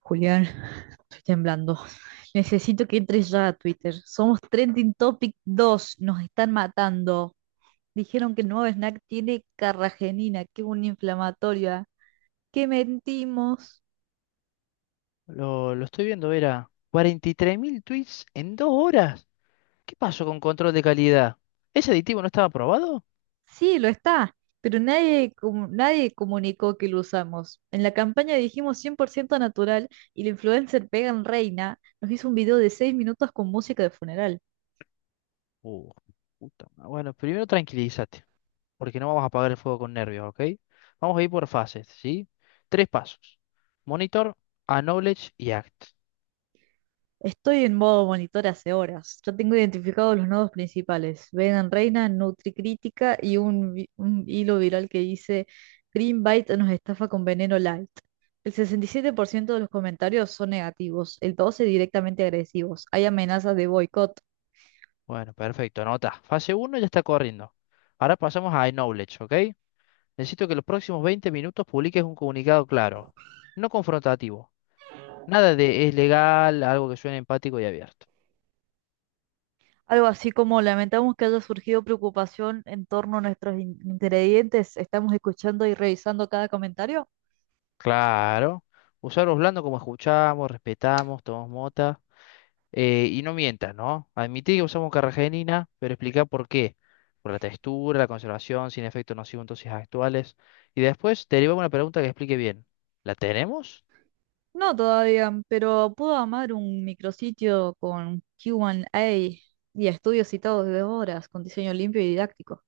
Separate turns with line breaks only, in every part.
Julián, estoy temblando. Necesito que entres ya a Twitter. Somos Trending Topic dos. Nos están matando. Dijeron que el nuevo snack tiene carragenina, que es una inflamatoria. ¡Qué mentimos!
Lo estoy viendo, era Vera. Mil tweets en dos horas. ¿Qué pasó con control de calidad? ¿Ese aditivo no estaba aprobado?
Sí, lo está, pero nadie comunicó que lo usamos. En la campaña dijimos 100% natural y la influencer Pegan Reina nos hizo un video de 6 minutos con música de funeral.
Uh, Bueno, primero tranquilízate, porque no vamos a apagar el fuego con nervios, ¿ok? Vamos a ir por fases, ¿sí? Tres pasos. Monitor, Acknowledge y Act.
Estoy en modo monitor hace horas. Ya tengo identificados los nodos principales. Venom Reina, NutriCrítica y un hilo viral que dice Greenbite nos estafa con veneno light. El 67% de los comentarios son negativos, el 12% directamente agresivos. Hay amenazas de boicot.
Bueno, perfecto, anota. Fase uno ya está corriendo. Ahora pasamos a Acknowledge, ¿ok? Necesito que los próximos 20 minutos publiques un comunicado claro, no confrontativo. Nada de es legal, algo que suene empático y abierto.
Algo así como lamentamos que haya surgido preocupación en torno a nuestros ingredientes. Estamos escuchando y revisando cada comentario.
Claro. Usarlos blando como escuchamos, respetamos, tomamos mota. Y no mientas, ¿no? Admití que usamos carragenina, pero explica por qué. Por la textura, la conservación, sin efecto nocivo en dosis actuales. Y después derivamos una pregunta que explique bien. ¿La tenemos?
No todavía, pero puedo amar un micrositio con Q1A y estudios citados de horas con diseño limpio y didáctico.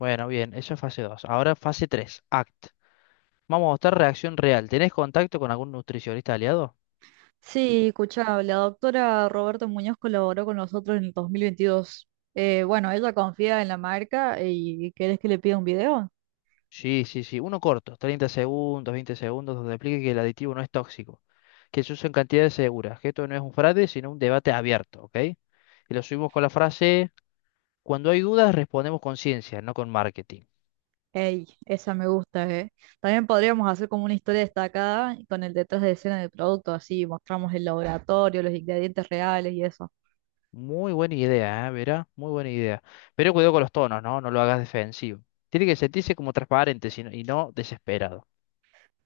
Bueno, bien, eso es fase 2. Ahora fase 3. ACT. Vamos a mostrar reacción real. ¿Tenés contacto con algún nutricionista aliado?
Sí, escuchá, la doctora Roberta Muñoz colaboró con nosotros en el 2022. Bueno, ella confía en la marca. Y ¿querés que le pida un video?
Sí, sí, sí. Uno corto, 30 segundos, 20 segundos, donde explique que el aditivo no es tóxico, que se usa en cantidades seguras, que esto no es un fraude, sino un debate abierto, ¿ok? Y lo subimos con la frase, cuando hay dudas respondemos con ciencia, no con marketing.
Ey, esa me gusta, ¿eh? También podríamos hacer como una historia destacada con el detrás de escena del producto, así mostramos el laboratorio, los ingredientes reales y eso.
Muy buena idea, ¿eh? Verá, muy buena idea. Pero cuidado con los tonos, ¿no? No lo hagas defensivo. Tiene que sentirse como transparente y no desesperado.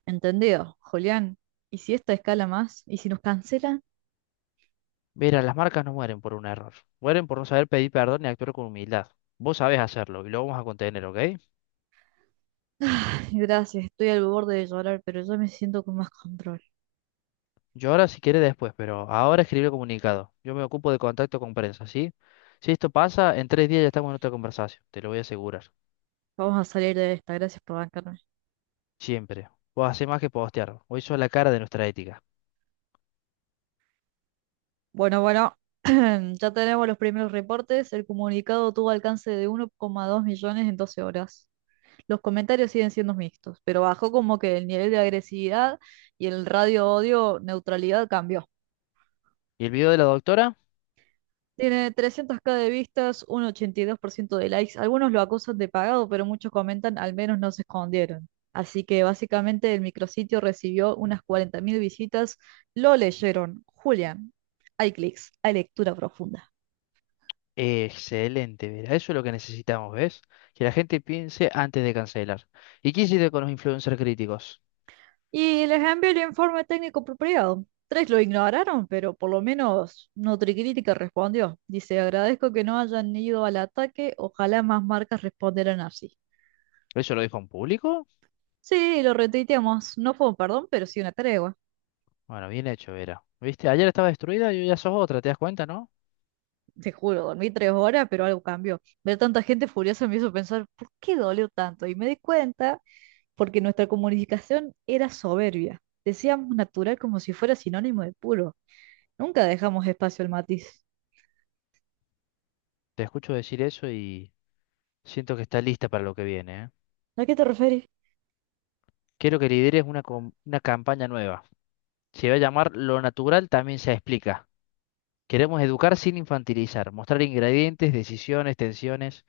¿Entendido, Julián? ¿Y si esta escala más? ¿Y si nos cancelan?
Verá, las marcas no mueren por un error, mueren por no saber pedir perdón y actuar con humildad. Vos sabés hacerlo y lo vamos a contener, ¿ok?
Ay, gracias, estoy al borde de llorar, pero yo me siento con más control.
Yo ahora si quiere después, pero ahora escribir el comunicado. Yo me ocupo de contacto con prensa, ¿sí? Si esto pasa, en tres días ya estamos en otra conversación, te lo voy a asegurar.
Vamos a salir de esta, gracias por bancarme.
Siempre. Vos hacés más que postear. Hoy sos la cara de nuestra ética.
Bueno, bueno, ya tenemos los primeros reportes. El comunicado tuvo alcance de 1,2 millones en 12 horas. Los comentarios siguen siendo mixtos, pero bajó como que el nivel de agresividad y el radio odio neutralidad cambió.
¿Y el video de la doctora?
Tiene 300K de vistas, un 82% de likes. Algunos lo acusan de pagado, pero muchos comentan al menos no se escondieron. Así que básicamente el micrositio recibió unas 40.000 visitas. Lo leyeron. Julián, hay clics, hay lectura profunda.
Excelente, Vera. Eso es lo que necesitamos, ¿ves? Que la gente piense antes de cancelar. ¿Y qué hiciste con los influencers críticos?
Y les envié el informe técnico apropiado. Tres lo ignoraron, pero por lo menos Nutricrítica respondió. Dice, agradezco que no hayan ido al ataque, ojalá más marcas respondieran así.
¿Eso lo dijo en público?
Sí, lo retuiteamos. No fue un perdón, pero sí una tregua.
Bueno, bien hecho, Vera. ¿Viste? Ayer estaba destruida y hoy ya sos otra, ¿te das cuenta, no?
Te juro, dormí 3 horas, pero algo cambió. Ver tanta gente furiosa me hizo pensar, ¿por qué dolió tanto? Y me di cuenta porque nuestra comunicación era soberbia. Decíamos natural como si fuera sinónimo de puro. Nunca dejamos espacio al matiz.
Te escucho decir eso y siento que está lista para lo que viene, ¿eh?
¿A qué te referís?
Quiero que lideres una campaña nueva. Se va a llamar Lo natural también se explica. Queremos educar sin infantilizar, mostrar ingredientes, decisiones, tensiones,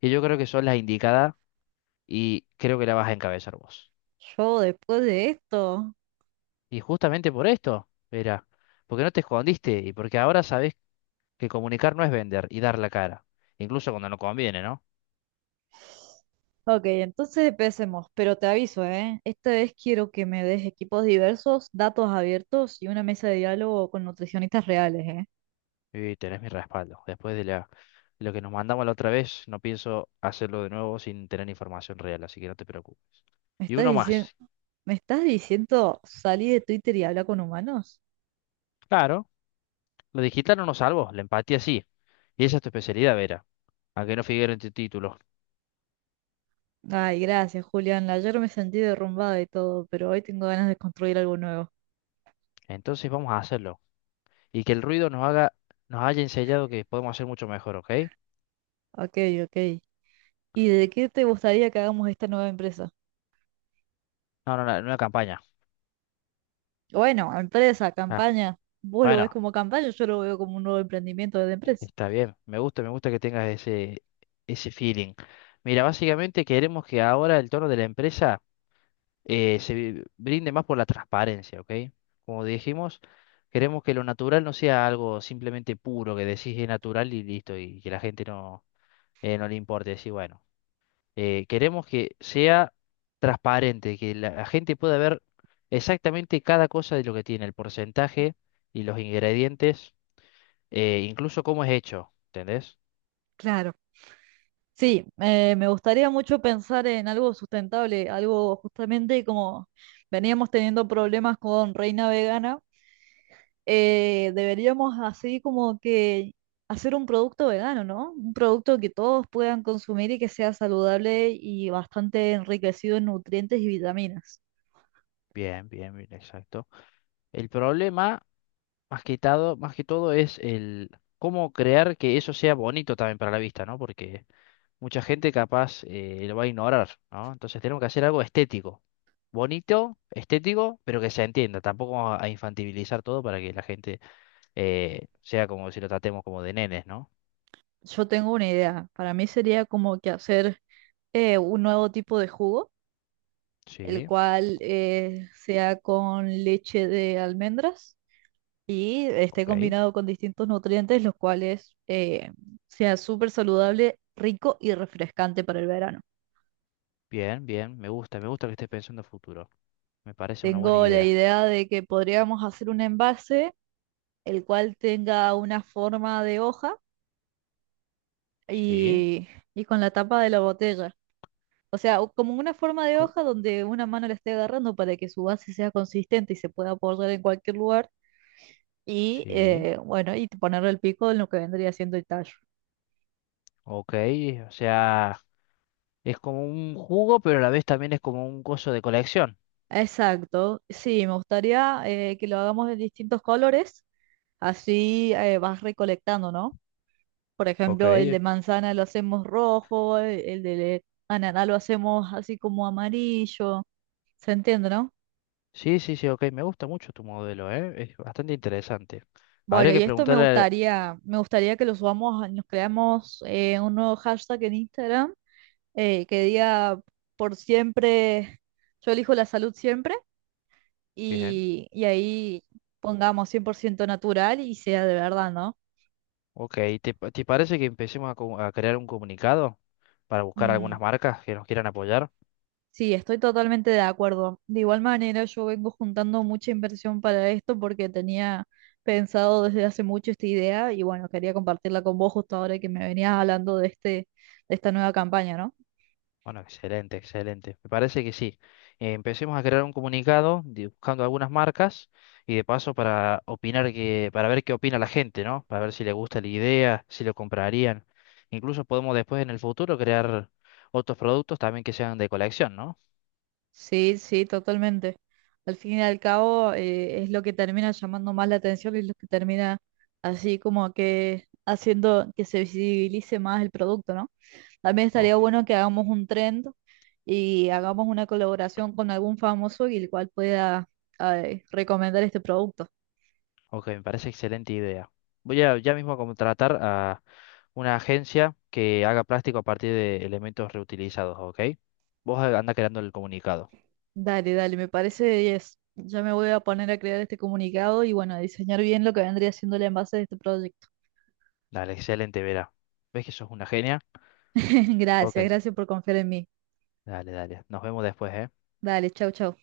y yo creo que son las indicadas y creo que la vas a encabezar vos.
Yo después de esto.
Y justamente por esto, Vera, porque no te escondiste y porque ahora sabés que comunicar no es vender y dar la cara, incluso cuando no conviene, ¿no?
Ok, entonces empecemos, pero te aviso, ¿eh? Esta vez quiero que me des equipos diversos, datos abiertos y una mesa de diálogo con nutricionistas reales, ¿eh?
Y tenés mi respaldo. Después de lo que nos mandamos la otra vez, no pienso hacerlo de nuevo sin tener información real, así que no te preocupes.
¿Me
Y
estás
uno
diciendo,
más,
salí de Twitter y habla con humanos?
claro, lo digital no nos salvó, la empatía sí. Y esa es tu especialidad, Vera, a que no figure en tu título.
Ay, gracias, Julián. Ayer me sentí derrumbada y todo, pero hoy tengo ganas de construir algo nuevo.
Entonces vamos a hacerlo. Y que el ruido nos haga, Nos haya enseñado que podemos hacer mucho mejor, ¿ok?
Ok, ok. ¿Y de qué te gustaría que hagamos esta nueva empresa?
No, no, no, en una campaña.
Bueno, empresa,
Ah,
campaña. Vos lo ves
bueno,
como campaña, yo lo veo como un nuevo emprendimiento de empresa.
está bien. Me gusta, que tengas ese feeling. Mira, básicamente queremos que ahora el tono de la empresa brinde más por la transparencia, ¿ok? Como dijimos, queremos que lo natural no sea algo simplemente puro, que decís es natural y listo, y que la gente no no le importe decir, bueno, queremos que sea transparente, que la gente pueda ver exactamente cada cosa de lo que tiene, el porcentaje y los ingredientes, incluso cómo es hecho, ¿entendés?
Claro. Sí, me gustaría mucho pensar en algo sustentable, algo justamente como veníamos teniendo problemas con Reina Vegana. Deberíamos así como que hacer un producto vegano, ¿no? Un producto que todos puedan consumir y que sea saludable y bastante enriquecido en nutrientes y vitaminas.
Bien, bien, bien, exacto. El problema, más que todo es el cómo crear que eso sea bonito también para la vista, ¿no? Porque mucha gente capaz lo va a ignorar, ¿no? Entonces tenemos que hacer algo estético, bonito, estético, pero que se entienda. Tampoco vamos a infantilizar todo para que la gente sea como si lo tratemos como de nenes, ¿no?
Yo tengo una idea. Para mí sería como que hacer un nuevo tipo de jugo, el
Sí,
cual sea con leche de almendras y esté
ok.
combinado con distintos nutrientes, los cuales sea súper saludable, rico y refrescante para el verano.
Bien, bien, me gusta, que estés pensando en futuro. Me parece una buena
Tengo la
idea.
idea de que podríamos hacer un envase el cual tenga una forma de hoja
Sí,
y, y con la tapa de la botella. O sea, como una forma de
co-
hoja donde una mano la esté agarrando para que su base sea consistente y se pueda apoyar en cualquier lugar. Y
sí,
bueno, y ponerle el pico en lo que vendría siendo el tallo.
ok. O sea, es como un jugo, pero a la vez también es como un coso de colección.
Exacto, sí, me gustaría que lo hagamos de distintos colores, así vas recolectando, ¿no? Por
Ok.
ejemplo, el de manzana lo hacemos rojo, el de ananá lo hacemos así como amarillo. ¿Se entiende, no?
Sí, sí, sí, ok, me gusta mucho tu modelo, ¿eh? Es bastante interesante. Habría
Bueno, y
que
esto
preguntarle...
me gustaría que lo subamos, nos creamos un nuevo hashtag en Instagram que diga por siempre, yo elijo la salud siempre
Bien,
y ahí pongamos 100% natural y sea de verdad, ¿no?
ok, ¿te parece que empecemos a, a crear un comunicado para buscar
Mm.
algunas marcas que nos quieran apoyar?
Sí, estoy totalmente de acuerdo. De igual manera, yo vengo juntando mucha inversión para esto porque tenía pensado desde hace mucho esta idea y bueno, quería compartirla con vos justo ahora que me venías hablando de este, de esta nueva campaña, ¿no?
Bueno, excelente, excelente. Me parece que sí. Empecemos a crear un comunicado buscando algunas marcas y de paso para opinar que, para ver qué opina la gente, ¿no? Para ver si le gusta la idea, si lo comprarían. Incluso podemos después en el futuro crear otros productos también que sean de colección, ¿no?
Sí, sí, totalmente. Al fin y al cabo, es lo que termina llamando más la atención y es lo que termina así como que haciendo que se visibilice más el producto, ¿no? También estaría
Ok.
bueno que hagamos un trend y hagamos una colaboración con algún famoso y el cual pueda recomendar este producto.
Ok, me parece excelente idea. Voy a ya mismo a contratar a una agencia que haga plástico a partir de elementos reutilizados, ¿ok? Vos anda creando el comunicado.
Dale, dale, me parece 10. Ya me voy a poner a crear este comunicado y bueno, a diseñar bien lo que vendría siendo el envase de este proyecto.
Dale, excelente, Vera. ¿Ves que sos una genia? Ok,
Gracias, gracias por confiar en mí.
dale, dale. Nos vemos después, ¿eh?
Dale, chau, chau.